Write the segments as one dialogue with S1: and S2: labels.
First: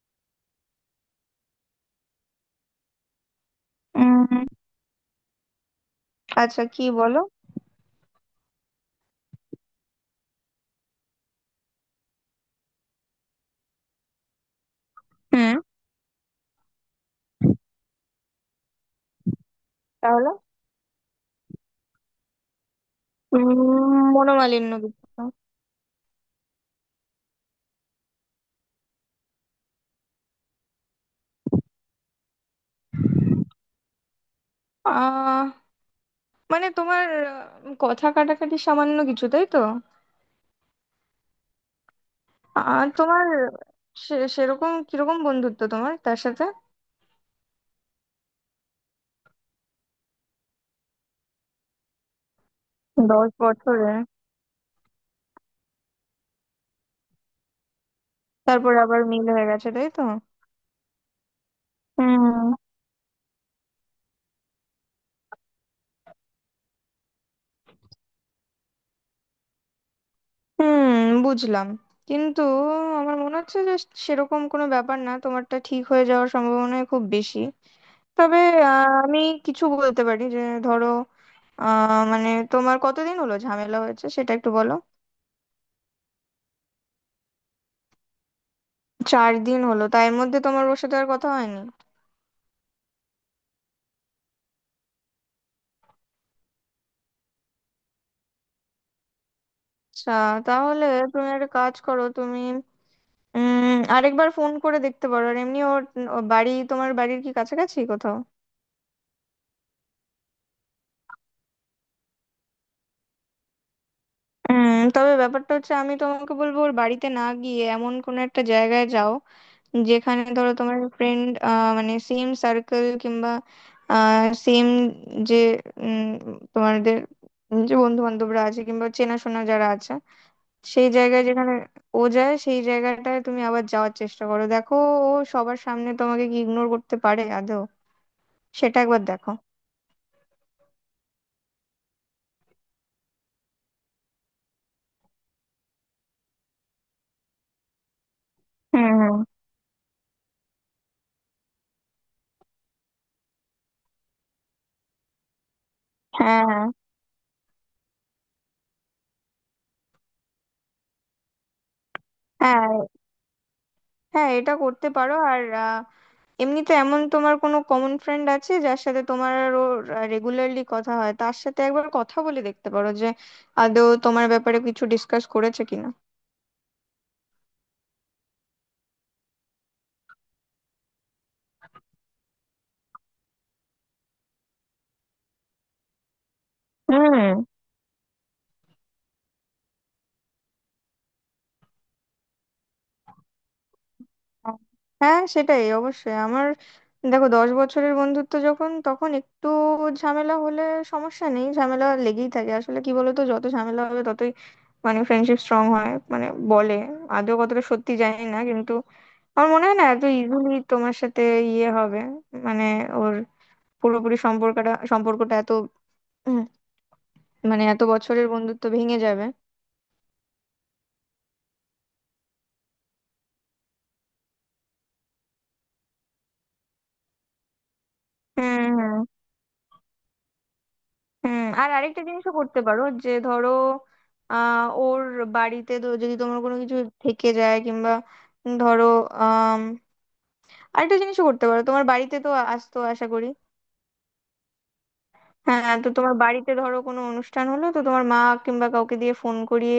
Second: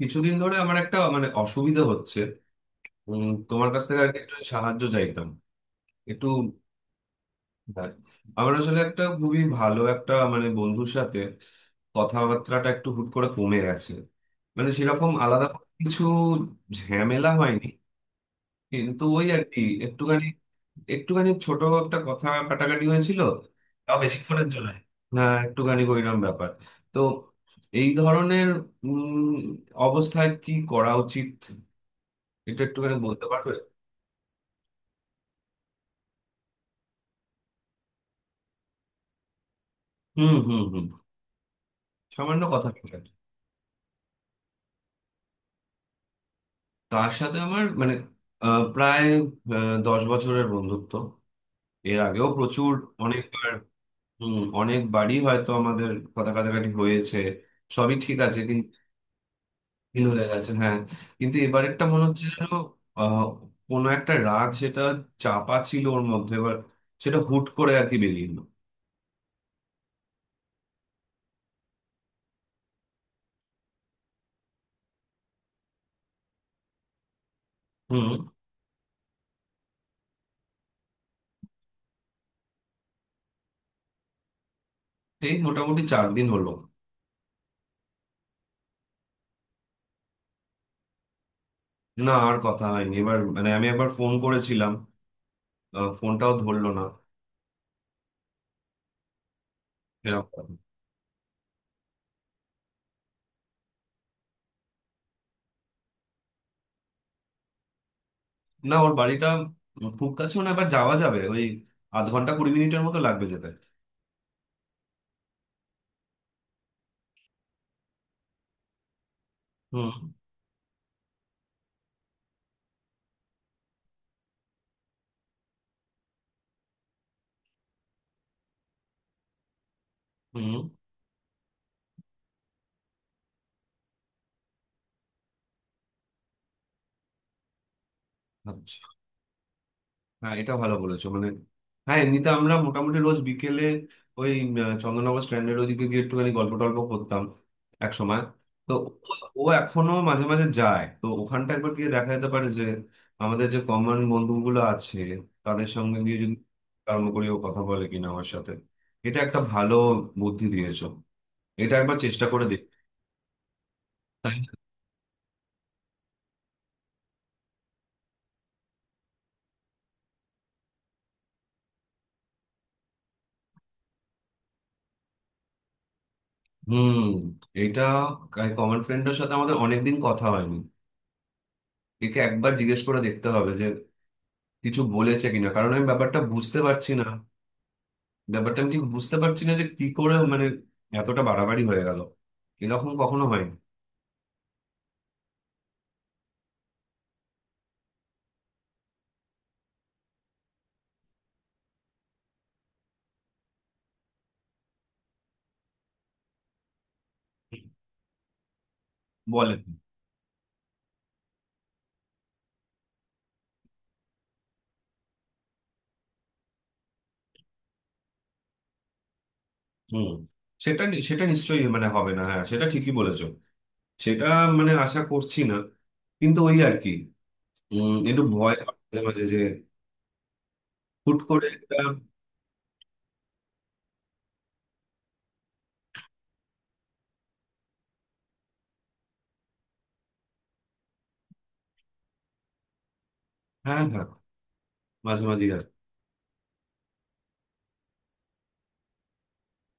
S1: কিছুদিন ধরে আমার একটা মানে অসুবিধা হচ্ছে। তোমার কাছ থেকে আর কি
S2: উম
S1: একটু সাহায্য চাইতাম, একটু।
S2: আচ্ছা, কি বলো?
S1: হ্যাঁ, আমার আসলে একটা খুবই ভালো একটা মানে বন্ধুর সাথে কথাবার্তাটা একটু হুট করে কমে গেছে। মানে সেরকম আলাদা
S2: হুম।
S1: করে কিছু ঝামেলা হয়নি, কিন্তু ওই আর কি একটুখানি,
S2: তাহলে,
S1: একটুখানি ছোট একটা কথা কাটাকাটি হয়েছিল। তাও বেশিক্ষণের জন্য।
S2: মনোমালিন্য কিছু?
S1: হ্যাঁ, একটুখানি ওইরকম ব্যাপার। তো এই ধরনের উম, অবস্থায় কি করা উচিত এটা একটুখানি বলতে পারবে?
S2: আহ মানে তোমার, কথা কাটাকাটি সামান্য কিছু, তাই তো?
S1: হুম হুম হুম, সামান্য কথা বলেন।
S2: তোমার সেরকম কিরকম বন্ধুত্ব তোমার তার সাথে?
S1: তার সাথে আমার মানে প্রায় 10 বছরের বন্ধুত্ব। এর আগেও প্রচুর,
S2: দশ
S1: অনেকবার।
S2: বছরে
S1: হুম, অনেকবারই হয়তো আমাদের কথা কাটাকাটি হয়েছে, সবই ঠিক আছে
S2: তারপর
S1: কিন্তু
S2: আবার মিল হয়ে গেছে, তাই তো?
S1: ভুল হয়ে গেছে, হ্যাঁ। কিন্তু এবার একটা মনে হচ্ছে
S2: হুম,
S1: যেন আহ, কোনো একটা রাগ, সেটা চাপা ছিল ওর মধ্যে, এবার সেটা হুট করে আর কি বেরিয়ে এলো।
S2: হুম, বুঝলাম। কিন্তু আমার মনে হচ্ছে যে সেরকম কোনো ব্যাপার না, তোমারটা ঠিক হয়ে যাওয়ার সম্ভাবনা খুব বেশি।
S1: হুম।
S2: তবে, আমি কিছু বলতে পারি যে, ধরো, মানে তোমার কতদিন হলো ঝামেলা হয়েছে সেটা একটু বলো।
S1: এই মোটামুটি 4 দিন হলো।
S2: 4 দিন হলো? তাই এর মধ্যে তোমার ওর সাথে আর কথা হয়নি?
S1: না, আর কথা হয়নি, এবার মানে আমি একবার ফোন করেছিলাম, ফোনটাও ধরলো না,
S2: আচ্ছা।
S1: এরকম।
S2: তাহলে তুমি একটা কাজ করো, তুমি আরেকবার ফোন করে দেখতে পারো। আর এমনি ওর, ওর বাড়ি তোমার বাড়ির কি কাছাকাছি কোথাও?
S1: না, ওর বাড়িটা খুব কাছেও না, এবার যাওয়া যাবে, ওই আধ ঘন্টা 20 মিনিটের মতো লাগবে যেতে।
S2: তবে ব্যাপারটা হচ্ছে, আমি তোমাকে বলবো ওর বাড়িতে না গিয়ে এমন কোনো একটা জায়গায় যাও,
S1: হুম
S2: যেখানে ধরো তোমার ফ্রেন্ড, মানে সেম সার্কেল কিংবা সেম, যে উম, তোমাদের যে বন্ধু বান্ধবরা আছে কিংবা চেনাশোনা যারা আছে,
S1: হুম।
S2: সেই জায়গায়, যেখানে ও যায়, সেই জায়গাটায় তুমি আবার যাওয়ার চেষ্টা করো। দেখো, ও সবার সামনে তোমাকে কি ইগনোর করতে পারে আদৌ। সেটা
S1: আচ্ছা।
S2: একবার দেখো।
S1: হ্যাঁ এটা ভালো বলেছো মানে, হ্যাঁ এমনিতে আমরা মোটামুটি রোজ বিকেলে ওই চন্দননগর স্ট্যান্ডের ওদিকে গিয়ে একটুখানি গল্প টল্প করতাম এক সময়। তো
S2: হুম,
S1: ও,
S2: হুম।
S1: ও এখনো মাঝে মাঝে যায় তো ওখানটা একবার গিয়ে দেখা যেতে পারে যে আমাদের যে কমন বন্ধুগুলো আছে তাদের সঙ্গে গিয়ে যদি
S2: হ্যাঁ, হ্যাঁ,
S1: কর্ম করি, ও কথা বলে কিনা আমার সাথে। এটা একটা ভালো বুদ্ধি দিয়েছো। এটা একবার চেষ্টা করে দেখ।
S2: হ্যাঁ, হ্যাঁ,
S1: তাই না?
S2: এটা করতে পারো। আর, এমনিতে এমন তোমার কোনো কমন ফ্রেন্ড আছে যার সাথে তোমার আর ওর রেগুলারলি কথা হয়, তার সাথে একবার কথা বলে দেখতে পারো যে আদৌ তোমার ব্যাপারে কিছু ডিসকাস করেছে কিনা।
S1: হুম। এটা কমন ফ্রেন্ডের সাথে আমাদের অনেকদিন কথা হয়নি। একে একবার জিজ্ঞেস করে দেখতে হবে কিছু বলেছে কিনা, কারণ আমি ব্যাপারটা বুঝতে পারছি না। ব্যাপারটা আমি ঠিক বুঝতে পারছি না যে কি করে মানে এতটা বাড়াবাড়ি হয়ে গেল। এরকম কখনো হয়নি।
S2: হ্যাঁ, সেটাই। অবশ্যই আমার, দেখো 10 বছরের বন্ধুত্ব যখন, তখন একটু ঝামেলা হলে সমস্যা নেই, ঝামেলা লেগেই থাকে। আসলে কি বলতো, যত ঝামেলা হবে ততই মানে ফ্রেন্ডশিপ স্ট্রং হয়, মানে বলে। আদৌ কতটা সত্যি জানি না, কিন্তু আমার
S1: বলেন।
S2: মনে হয় না এত ইজিলি তোমার সাথে ইয়ে হবে, মানে ওর পুরোপুরি সম্পর্কটা সম্পর্কটা এত, উম, মানে এত বছরের বন্ধুত্ব ভেঙে যাবে।
S1: হুম। সেটা নিশ্চয়ই মানে হবে না, হ্যাঁ সেটা ঠিকই বলেছো। সেটা মানে আশা করছি না, কিন্তু ওই আর কি একটু ভয়
S2: হুম,
S1: পাই
S2: হুম,
S1: মাঝে মাঝে যে হুট
S2: হুম।
S1: করে
S2: আর
S1: একটা।
S2: আরেকটা জিনিসও করতে পারো, যে ধরো ওর বাড়িতে তো যদি তোমার কোনো কিছু থেকে যায় কিংবা ধরো, আম, আরেকটা জিনিসও করতে পারো, তোমার বাড়িতে তো আসতো আশা করি।
S1: হ্যাঁ হ্যাঁ, মাঝে মাঝে
S2: হ্যাঁ,
S1: আসে।
S2: তো তোমার বাড়িতে ধরো কোনো অনুষ্ঠান হলো, তো তোমার মা কিংবা কাউকে দিয়ে ফোন করিয়ে,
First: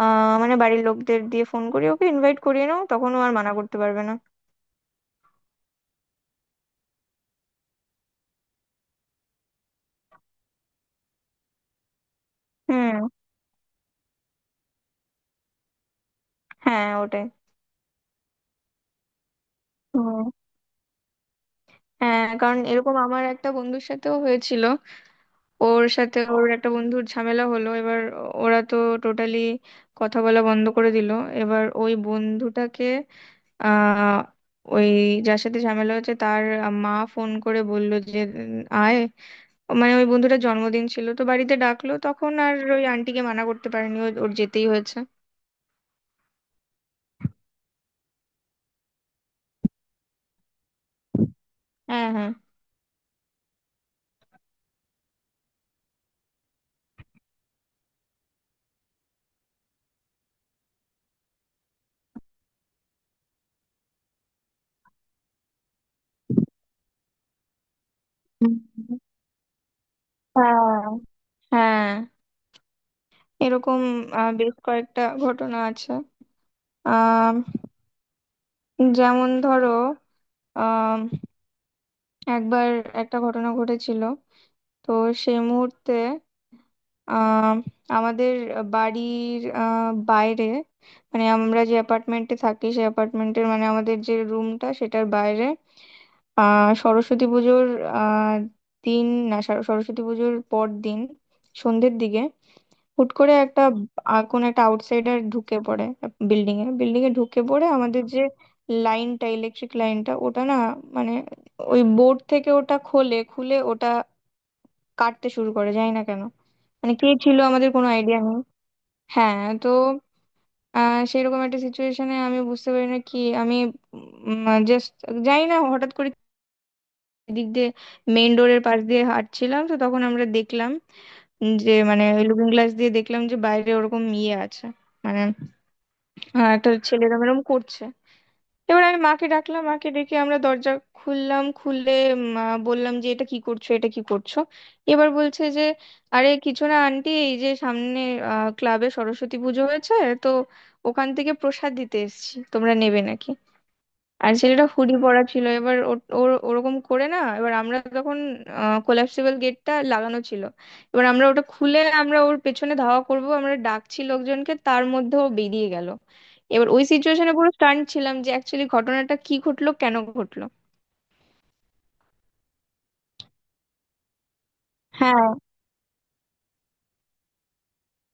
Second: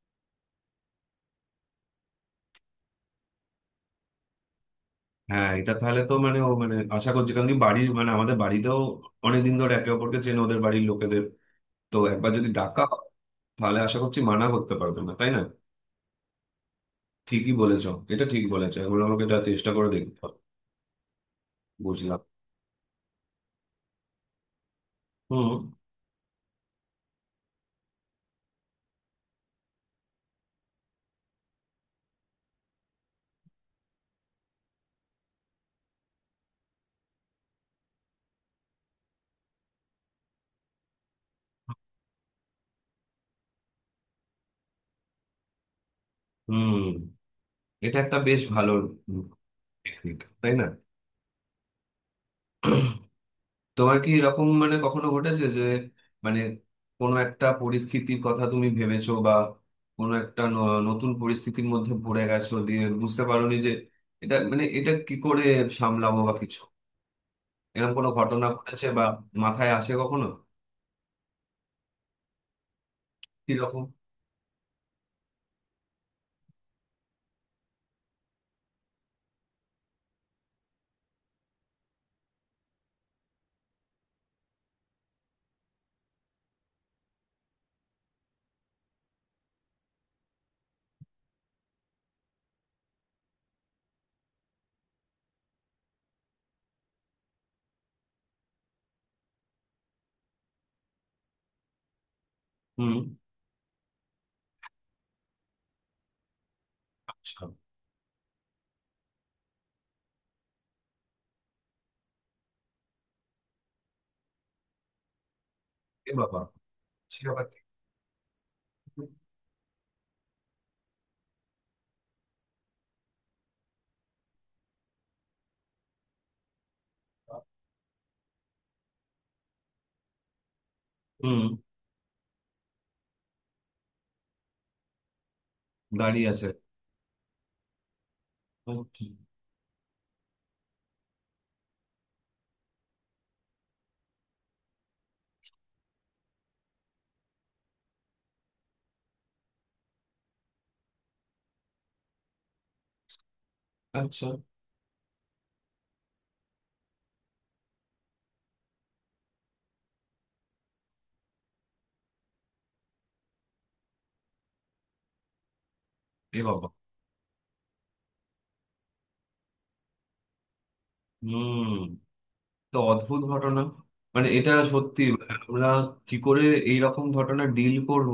S2: মানে বাড়ির লোকদের দিয়ে ফোন করিয়ে ওকে ইনভাইট করিয়ে নাও, তখন ও আর মানা করতে পারবে না।
S1: হ্যাঁ এটা তাহলে তো মানে ও মানে আশা করছি, কারণ কি বাড়ির মানে আমাদের বাড়িতেও অনেকদিন ধরে একে অপরকে চেনে ওদের বাড়ির লোকেদের, তো একবার যদি ডাকা
S2: হুম।
S1: হয় তাহলে আশা করছি মানা করতে পারবে না, তাই না?
S2: হ্যাঁ, ওটাই।
S1: ঠিকই বলেছো, এটা ঠিক বলেছো, এখন আমাকে এটা চেষ্টা করে দেখতে
S2: হুম।
S1: হবে। বুঝলাম।
S2: হ্যাঁ, কারণ এরকম আমার একটা বন্ধুর সাথেও হয়েছিল।
S1: হুম
S2: ওর সাথে ওর একটা বন্ধুর ঝামেলা হলো। এবার ওরা তো টোটালি কথা বলা বন্ধ করে দিল। এবার ওই বন্ধুটাকে, আহ ওই যার সাথে ঝামেলা হয়েছে তার মা ফোন করে বললো যে, আয়, মানে ওই বন্ধুটার জন্মদিন ছিল তো বাড়িতে ডাকলো, তখন আর ওই আন্টিকে মানা করতে পারেনি, ওর যেতেই হয়েছে।
S1: হুম। এটা একটা বেশ ভালো টেকনিক, তাই না?
S2: হ্যাঁ, হ্যাঁ।
S1: তোমার কি এরকম মানে কখনো ঘটেছে যে, মানে কোনো একটা পরিস্থিতির কথা তুমি ভেবেছো বা কোনো একটা নতুন পরিস্থিতির মধ্যে পড়ে গেছো দিয়ে বুঝতে পারোনি যে এটা মানে এটা কি করে সামলাবো বা কিছু, এরকম কোনো ঘটনা
S2: হুম।
S1: ঘটেছে বা মাথায় আসে কখনো?
S2: হ্যাঁ, হ্যাঁ এরকম
S1: কিরকম?
S2: বেশ কয়েকটা ঘটনা আছে। আহ যেমন ধরো, একবার একটা ঘটনা ঘটেছিল। তো সেই মুহূর্তে, আহ, আমাদের বাড়ির বাইরে, মানে আমরা যে অ্যাপার্টমেন্টে থাকি সেই অ্যাপার্টমেন্টের, মানে আমাদের যে রুমটা সেটার বাইরে, সরস্বতী পুজোর আহ, দিন, না সরস্বতী পুজোর পর দিন সন্ধ্যের দিকে
S1: হুম।
S2: হুট করে একটা, কোনো একটা আউটসাইডার ঢুকে পড়ে, বিল্ডিং এ ঢুকে
S1: আচ্ছা।
S2: পড়ে আমাদের যে লাইনটা, ইলেকট্রিক লাইনটা, ওটা না মানে ওই বোর্ড থেকে ওটা খোলে, খুলে ওটা কাটতে শুরু করে, জানি না
S1: এ
S2: কেন।
S1: বাবা।
S2: মানে কে
S1: সে
S2: ছিল
S1: আবার।
S2: আমাদের কোনো আইডিয়া নেই।
S1: হুম।
S2: হ্যাঁ, তো সেরকম একটা সিচুয়েশনে আমি বুঝতে পারি না কি, আমি জাস্ট জানি না। হঠাৎ করে দিক দিয়ে, মেইন ডোরের পাশ দিয়ে হাঁটছিলাম, তো তখন আমরা দেখলাম যে, মানে লুকিং গ্লাস দিয়ে দেখলাম যে বাইরে ওরকম ইয়ে আছে মানে,
S1: দাঁড়িয়ে আছে।
S2: হ্যাঁ, একটা ছেলে এরম এরম করছে। এবার আমি
S1: Okay.
S2: মাকে ডাকলাম, মাকে ডেকে আমরা দরজা খুললাম, খুলে মা, বললাম যে এটা কি করছো, এটা কি করছো? এবার বলছে যে, আরে কিছু না আন্টি, এই যে সামনে ক্লাবে সরস্বতী পুজো হয়েছে, তো ওখান থেকে প্রসাদ দিতে এসেছি, তোমরা নেবে নাকি?
S1: আচ্ছা।
S2: আর ছেলেটা হুডি পরা ছিল, এবার ওর ওর ওরকম করে না। এবার আমরা তখন, কোলাপসিবল গেটটা লাগানো ছিল, এবার আমরা ওটা খুলে আমরা ওর পেছনে ধাওয়া করব, আমরা ডাকছি লোকজনকে, তার মধ্যে ও বেরিয়ে গেল।
S1: এ বাবা।
S2: এবার ওই সিচুয়েশনে পুরো স্টান্ট ছিলাম যে অ্যাকচুয়ালি ঘটনাটা কি ঘটলো, কেন ঘটলো।
S1: হুম। তো অদ্ভুত ঘটনা, মানে এটা সত্যি
S2: হ্যাঁ,
S1: মানে আমরা কি করে এই রকম ঘটনা ডিল করব,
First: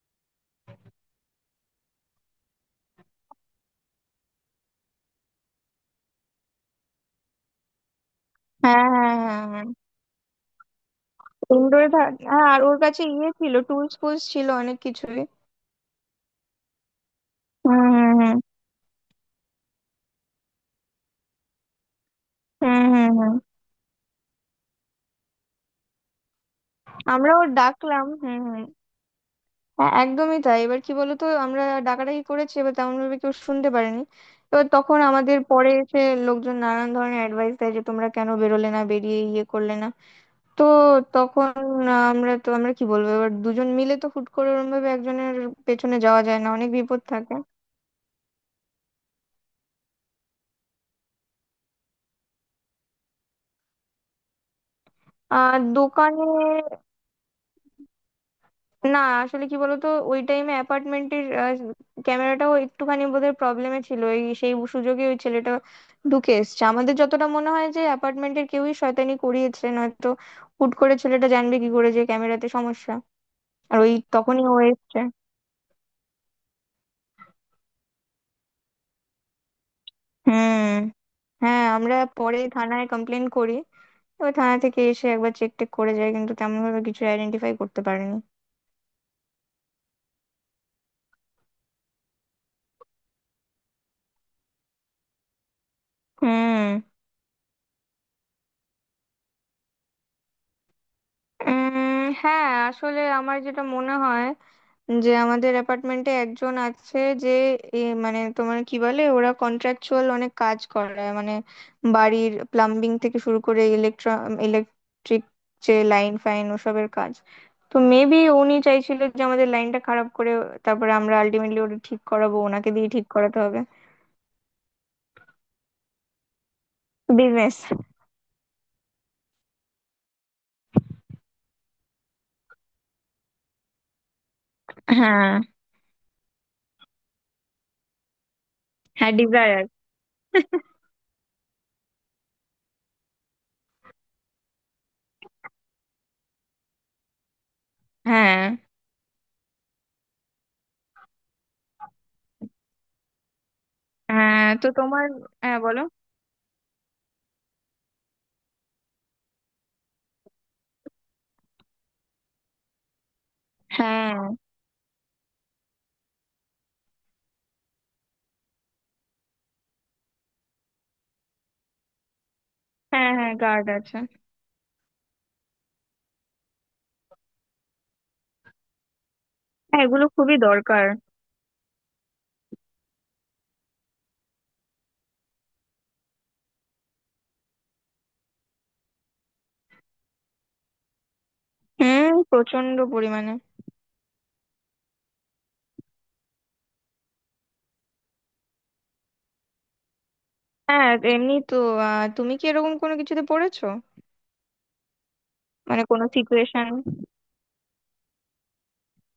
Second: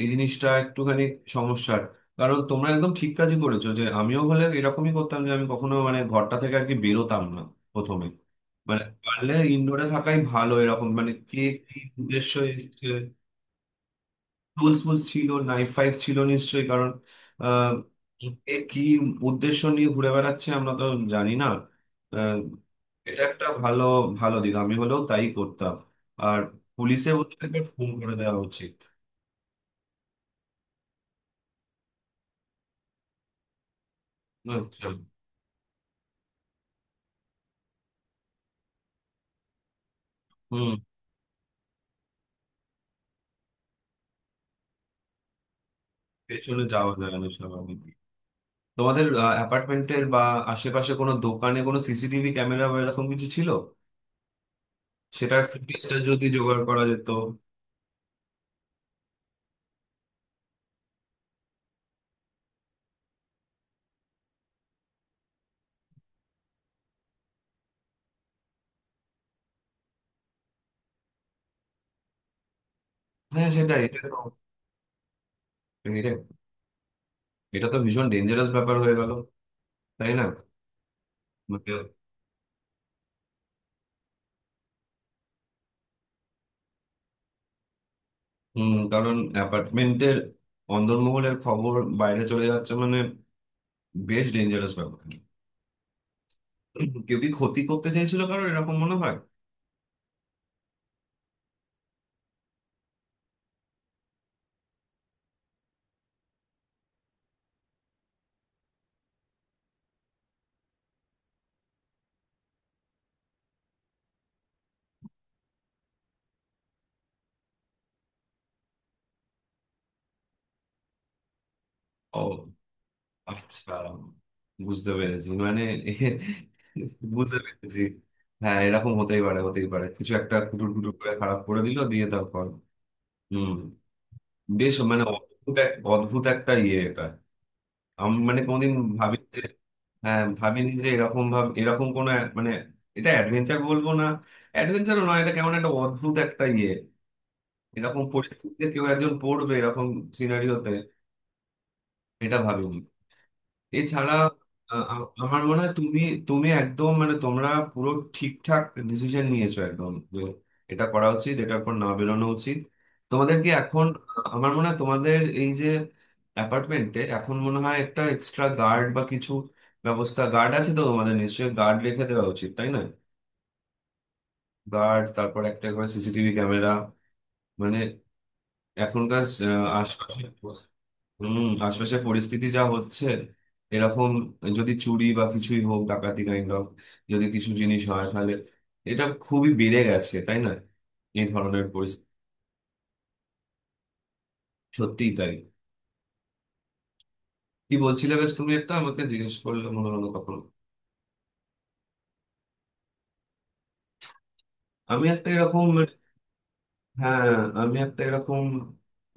S1: এই জিনিসটা একটুখানি সমস্যার। কারণ তোমরা একদম ঠিক কাজই করেছো, যে আমিও হলে এরকমই করতাম যে আমি কখনো মানে ঘরটা থেকে আর কি বেরোতাম না প্রথমে, মানে
S2: হ্যাঁ, হ্যাঁ,
S1: পারলে
S2: হ্যাঁ, হ্যাঁ।
S1: ইনডোরে থাকাই ভালো। এরকম মানে কে কি
S2: ইনডোরে থাক,
S1: উদ্দেশ্য।
S2: হ্যাঁ। আর ওর কাছে ইয়ে ছিল, টুলস ফুলস ছিল অনেক
S1: টুলস ফুলস
S2: কিছুই।
S1: ছিল, নাইফ ফাইভ ছিল নিশ্চয়ই, কারণ আহ,
S2: হুম, হুম,
S1: এ কি উদ্দেশ্য নিয়ে ঘুরে বেড়াচ্ছে, আমরা তো জানি না। আহ,
S2: হুম, হুম, হুম,
S1: এটা
S2: হুম।
S1: একটা ভালো, ভালো দিক, আমি হলেও তাই করতাম। আর পুলিশে
S2: আমরাও
S1: ওদেরকে ফোন
S2: ডাকলাম।
S1: করে দেওয়া
S2: হুম, হুম।
S1: উচিত।
S2: হ্যাঁ, একদমই তাই। এবার কি বলতো, আমরা ডাকাডাকি করেছি, এবার তেমন ভাবে কেউ শুনতে পারেনি। এবার
S1: আচ্ছা।
S2: তখন আমাদের পরে এসে লোকজন নানান ধরনের অ্যাডভাইস দেয় যে তোমরা কেন বেরোলে না, বেরিয়ে ইয়ে করলে না। তো
S1: হুম।
S2: তখন, আমরা তো আমরা কি বলবো, এবার দুজন মিলে তো হুট করে ওরম ভাবে একজনের পেছনে যাওয়া যায় না,
S1: পেছনে
S2: অনেক
S1: যাওয়া
S2: বিপদ
S1: যায় না,
S2: থাকে।
S1: স্বাভাবিক। তোমাদের অ্যাপার্টমেন্টের বা আশেপাশে কোনো দোকানে কোনো সিসিটিভি ক্যামেরা বা এরকম কিছু ছিল? সেটার
S2: আর
S1: ফুটেজটা
S2: দোকানে,
S1: যদি জোগাড় করা যেত।
S2: না আসলে কি বলতো, ওই টাইমে অ্যাপার্টমেন্টের ক্যামেরাটাও একটুখানি বোধহয় প্রবলেমে ছিল, এই সেই সুযোগে ওই ছেলেটা ঢুকে এসছে। আমাদের যতটা মনে হয় যে অ্যাপার্টমেন্টের কেউই শয়তানি করিয়েছে, নয়তো হুট করে ছেলেটা জানবে কি করে যে ক্যামেরাতে সমস্যা।
S1: হ্যাঁ
S2: আর
S1: সেটাই,
S2: ওই
S1: এটা তো,
S2: তখনই ও এসছে।
S1: এটা এটা তো ভীষণ ডেঞ্জারাস ব্যাপার হয়ে গেল, তাই না।
S2: হুম। হ্যাঁ,
S1: মানে,
S2: আমরা পরে থানায় কমপ্লেন করি। ওই থানা থেকে এসে একবার চেক টেক করে যায় কিন্তু তেমন ভাবে কিছু আইডেন্টিফাই করতে পারেনি।
S1: হুম। কারণ অ্যাপার্টমেন্টের অন্দরমহলের খবর বাইরে চলে যাচ্ছে, মানে বেশ ডেঞ্জারাস ব্যাপার।
S2: হুম।
S1: কেউ কি ক্ষতি করতে চাইছিল, কারণ এরকম মনে হয়।
S2: হ্যাঁ, আসলে আমার যেটা মনে হয়, যে আমাদের অ্যাপার্টমেন্টে একজন আছে যে এ, মানে তোমার কি বলে, ওরা কন্ট্রাকচুয়াল অনেক কাজ করায়, মানে বাড়ির প্লাম্বিং থেকে শুরু করে ইলেকট্রা, ইলেকট্রিক, যে লাইন ফাইন ওসবের কাজ। তো মেবি উনি চাইছিল যে আমাদের লাইনটা খারাপ করে, তারপরে আমরা আলটিমেটলি ওটা ঠিক
S1: ও
S2: করাবো, ওনাকে দিয়ে ঠিক করাতে হবে।
S1: আচ্ছা, বুঝতে পেরেছি মানে এ- বুঝতে
S2: বিজনেস।
S1: পেরেছি। হ্যাঁ এরকম হতেই পারে, হতেই পারে কিছু একটা কুটুর কুটুর করে খারাপ করে দিল দিয়ে তারপর, হুম। বেশ মানে
S2: হ্যাঁ,
S1: অদ্ভুত অদ্ভুত একটা ইয়ে এটা। আমি মানে কোনোদিন
S2: হ্যাঁ।
S1: ভাবি যে,
S2: ডিজায়ার।
S1: হ্যাঁ ভাবিনি যে এরকম এরকম কোনো মানে এটা অ্যাডভেঞ্চার বলবো না, অ্যাডভেঞ্চারও নয়, এটা কেমন একটা অদ্ভুত একটা ইয়ে। এরকম
S2: হ্যাঁ,
S1: পরিস্থিতিতে কেউ একজন পড়বে, এরকম সিনারিওতে এটা ভাবিনি। এছাড়া
S2: হ্যাঁ, তো
S1: আ- আ-
S2: তোমার।
S1: আমার
S2: হ্যাঁ,
S1: মনে হয়
S2: বলো।
S1: তুমি, তুমি একদম মানে তোমরা পুরো ঠিকঠাক ডিসিশন নিয়েছো, একদম যে এটা করা উচিত, এটার পর না বেরোনো উচিত। তোমাদের কি এখন আ,
S2: হ্যাঁ,
S1: আমার মনে হয় তোমাদের এই যে অ্যাপার্টমেন্টে এখন মনে হয় একটা এক্সট্রা গার্ড বা কিছু ব্যবস্থা। গার্ড আছে তো, তোমাদের নিশ্চয়ই গার্ড রেখে দেওয়া উচিত, তাই না?
S2: হ্যাঁ, হ্যাঁ গার্ড আছে।
S1: গার্ড, তারপর একটা করে সিসিটিভি ক্যামেরা, মানে এখনকার আ,
S2: হ্যাঁ, এগুলো
S1: আশপাশে,
S2: খুবই দরকার।
S1: হম, আশপাশের পরিস্থিতি যা হচ্ছে, এরকম যদি চুরি বা কিছুই হোক, ডাকাতি কাইন্ড অফ, যদি কিছু জিনিস হয় তাহলে এটা খুবই বেড়ে গেছে তাই না, এই ধরনের পরিস্থিতি।
S2: হুম, প্রচন্ড পরিমাণে।
S1: সত্যিই তাই। কি বলছিলে বেশ, তুমি একটা আমাকে জিজ্ঞেস করলে মনে হলো কখন,
S2: হ্যাঁ, এমনি তো। তুমি কি এরকম কোনো কিছুতে পড়েছো,
S1: আমি একটা এরকম।
S2: মানে কোনো সিচুয়েশন?
S1: হ্যাঁ আমি একটা এরকম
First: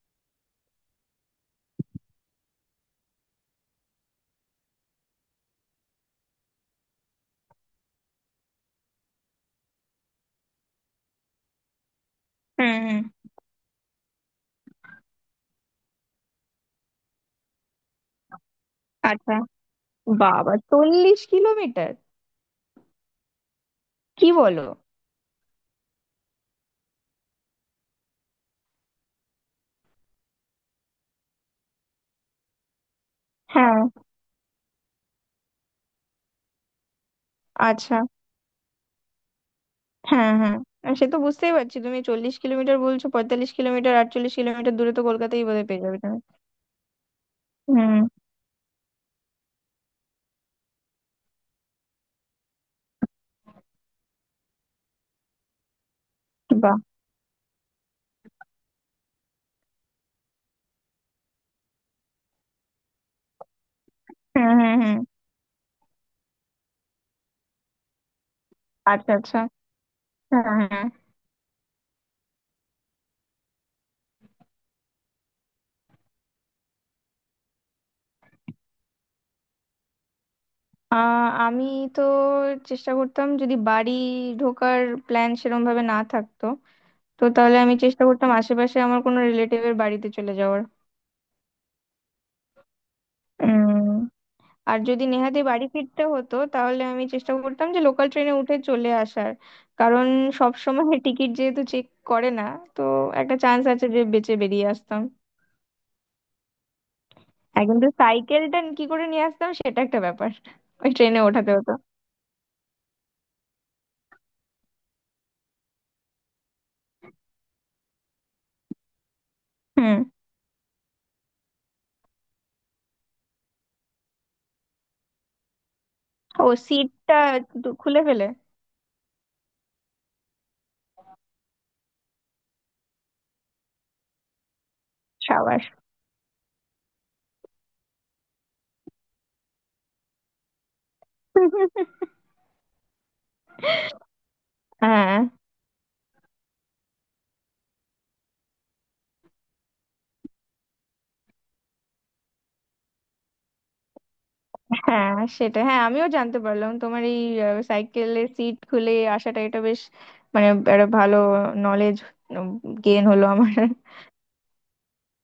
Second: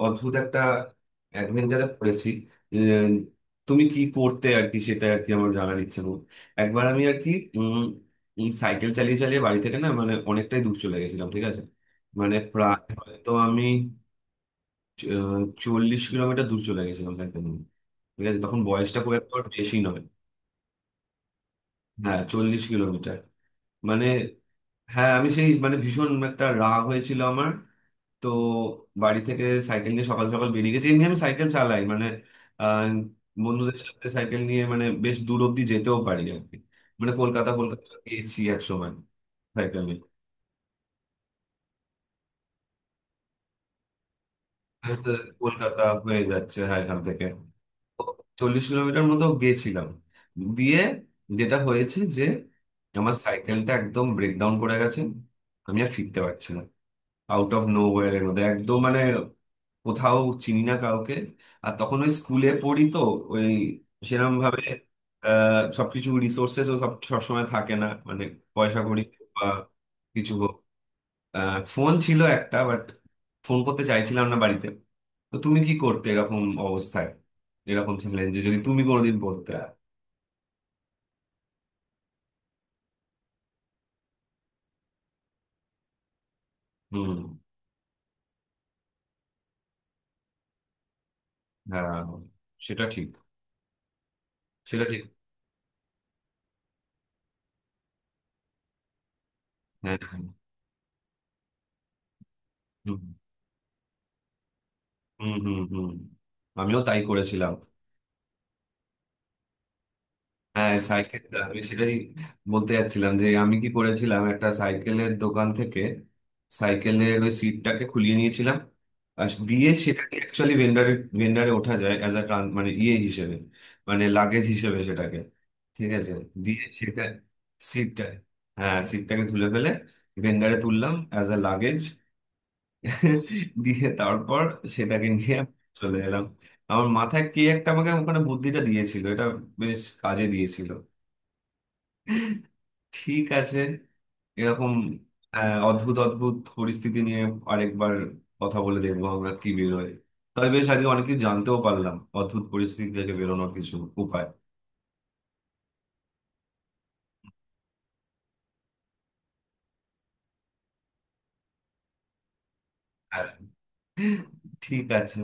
S1: অদ্ভুত একটা অ্যাডভেঞ্চারে পড়েছি। এ, তুমি কি করতে আর কি সেটা আর কি আমার জানার ইচ্ছে করো। একবার আমি আর কি, উম, উম, সাইকেল চালিয়ে চালিয়ে বাড়ি থেকে না মানে অনেকটাই দূর চলে গেছিলাম, ঠিক আছে, মানে
S2: হুম,
S1: প্রায়
S2: হুম।
S1: হয়তো আমি চ- আহ, 40 কিলোমিটার দূর চলে গেছিলাম সাইকেল নিয়ে, ঠিক আছে, তখন বয়সটা খুব একটা
S2: আচ্ছা,
S1: বেশি নয়।
S2: বাবা, 40 কিলোমিটার?
S1: হ্যাঁ, 40 কিলোমিটার। মানে
S2: কি বলো?
S1: হ্যাঁ আমি সেই মানে ভীষণ একটা রাগ হয়েছিল আমার, তো বাড়ি থেকে সাইকেল নিয়ে সকাল সকাল বেরিয়ে গেছি, এমনি আমি সাইকেল চালাই মানে আহ, বন্ধুদের
S2: হ্যাঁ।
S1: সাথে সাইকেল নিয়ে মানে বেশ দূর অব্দি যেতেও পারি আর কি। মানে কলকাতা কলকাতা
S2: আচ্ছা।
S1: গিয়েছি এক সময় সাইকেল নিয়ে।
S2: হ্যাঁ, হ্যাঁ। সে তো বুঝতেই পারছি, তুমি 40 কিলোমিটার বলছো, 45 কিলোমিটার, 48 কিলোমিটার দূরে
S1: আমি
S2: তো
S1: তো
S2: কলকাতায় বোধহয়
S1: কলকাতা
S2: পেয়ে যাবে তুমি।
S1: হয়ে যাচ্ছে, হ্যাঁ, এখান থেকে
S2: হুম।
S1: 40 কিলোমিটার মতো গেছিলাম, দিয়ে যেটা হয়েছে যে আমার সাইকেলটা একদম ব্রেকডাউন করে গেছে, আমি আর ফিরতে পারছি না।
S2: বাহ।
S1: আউট অফ নো, এর মধ্যে একদম মানে কোথাও চিনি না কাউকে, আর তখন ওই স্কুলে পড়ি তো, ওই সেরকম
S2: হুম,
S1: ভাবে
S2: হুম, হুম।
S1: সবকিছু রিসোর্সেস সব সবসময় থাকে না, মানে পয়সা কড়ি
S2: আচ্ছা, আচ্ছা।
S1: বা কিছু
S2: হ্যাঁ,
S1: হোক।
S2: হ্যাঁ।
S1: ফোন ছিল একটা বাট ফোন করতে চাইছিলাম না বাড়িতে। তো তুমি কি করতে এরকম অবস্থায়, এরকম ছিলেন, যে যদি তুমি কোনোদিন পড়তে।
S2: আমি তো চেষ্টা করতাম, যদি বাড়ি ঢোকার প্ল্যান সেরকম ভাবে না থাকতো,
S1: হুম।
S2: তো তাহলে আমি চেষ্টা করতাম আশেপাশে আমার কোনো রিলেটিভের বাড়িতে চলে যাওয়ার।
S1: হ্যাঁ সেটা ঠিক,
S2: উম, আর
S1: সেটা ঠিক,
S2: যদি নেহাতি বাড়ি ফিরতে হতো তাহলে আমি চেষ্টা করতাম যে লোকাল ট্রেনে উঠে চলে আসার,
S1: হ্যাঁ
S2: কারণ
S1: হ্যাঁ।
S2: সব সময় টিকিট যেহেতু চেক করে না, তো
S1: হুম
S2: একটা চান্স আছে যে বেঁচে বেরিয়ে আসতাম।
S1: হুম হুম হুম। আমিও তাই করেছিলাম।
S2: আর কিন্তু সাইকেলটা কি করে নিয়ে আসতাম সেটা একটা ব্যাপার,
S1: হ্যাঁ
S2: ওই ট্রেনে
S1: সাইকেলটা
S2: ওঠাতে
S1: আমি
S2: হতো।
S1: সেটাই বলতে যাচ্ছিলাম যে আমি কি করেছিলাম, একটা সাইকেলের দোকান থেকে সাইকেলের ওই সিটটাকে খুলিয়ে নিয়েছিলাম, আর দিয়ে
S2: হুম।
S1: সেটাকে অ্যাকচুয়ালি ভেন্ডারে, ভেন্ডারে ওঠা যায় অ্যাজ আ মানে ইয়ে হিসেবে মানে লাগেজ হিসেবে সেটাকে, ঠিক আছে,
S2: ও,
S1: দিয়ে সেটা,
S2: সিটটা একটু খুলে
S1: সিটটা,
S2: ফেলে?
S1: হ্যাঁ সিটটাকে তুলে ফেলে ভেন্ডারে তুললাম অ্যাজ আ লাগেজ, দিয়ে তারপর সেটাকে নিয়ে
S2: সাবাস।
S1: চলে এলাম। আমার মাথায় কে একটা আমাকে ওখানে বুদ্ধিটা দিয়েছিল, এটা বেশ কাজে দিয়েছিল। ঠিক আছে। এরকম
S2: হ্যাঁ,
S1: অদ্ভুত অদ্ভুত পরিস্থিতি নিয়ে আরেকবার কথা বলে দেখবো আমরা কি বেরোয়। তবে বেশ আজকে অনেক কিছু জানতেও পারলাম অদ্ভুত পরিস্থিতি থেকে বেরোনোর কিছু উপায়।
S2: হ্যাঁ। সেটা, হ্যাঁ, আমিও জানতে পারলাম তোমার এই সাইকেলে সিট খুলে আসাটা, এটা বেশ মানে একটা ভালো নলেজ গেইন হলো
S1: আর
S2: আমার।
S1: ঠিক আছে।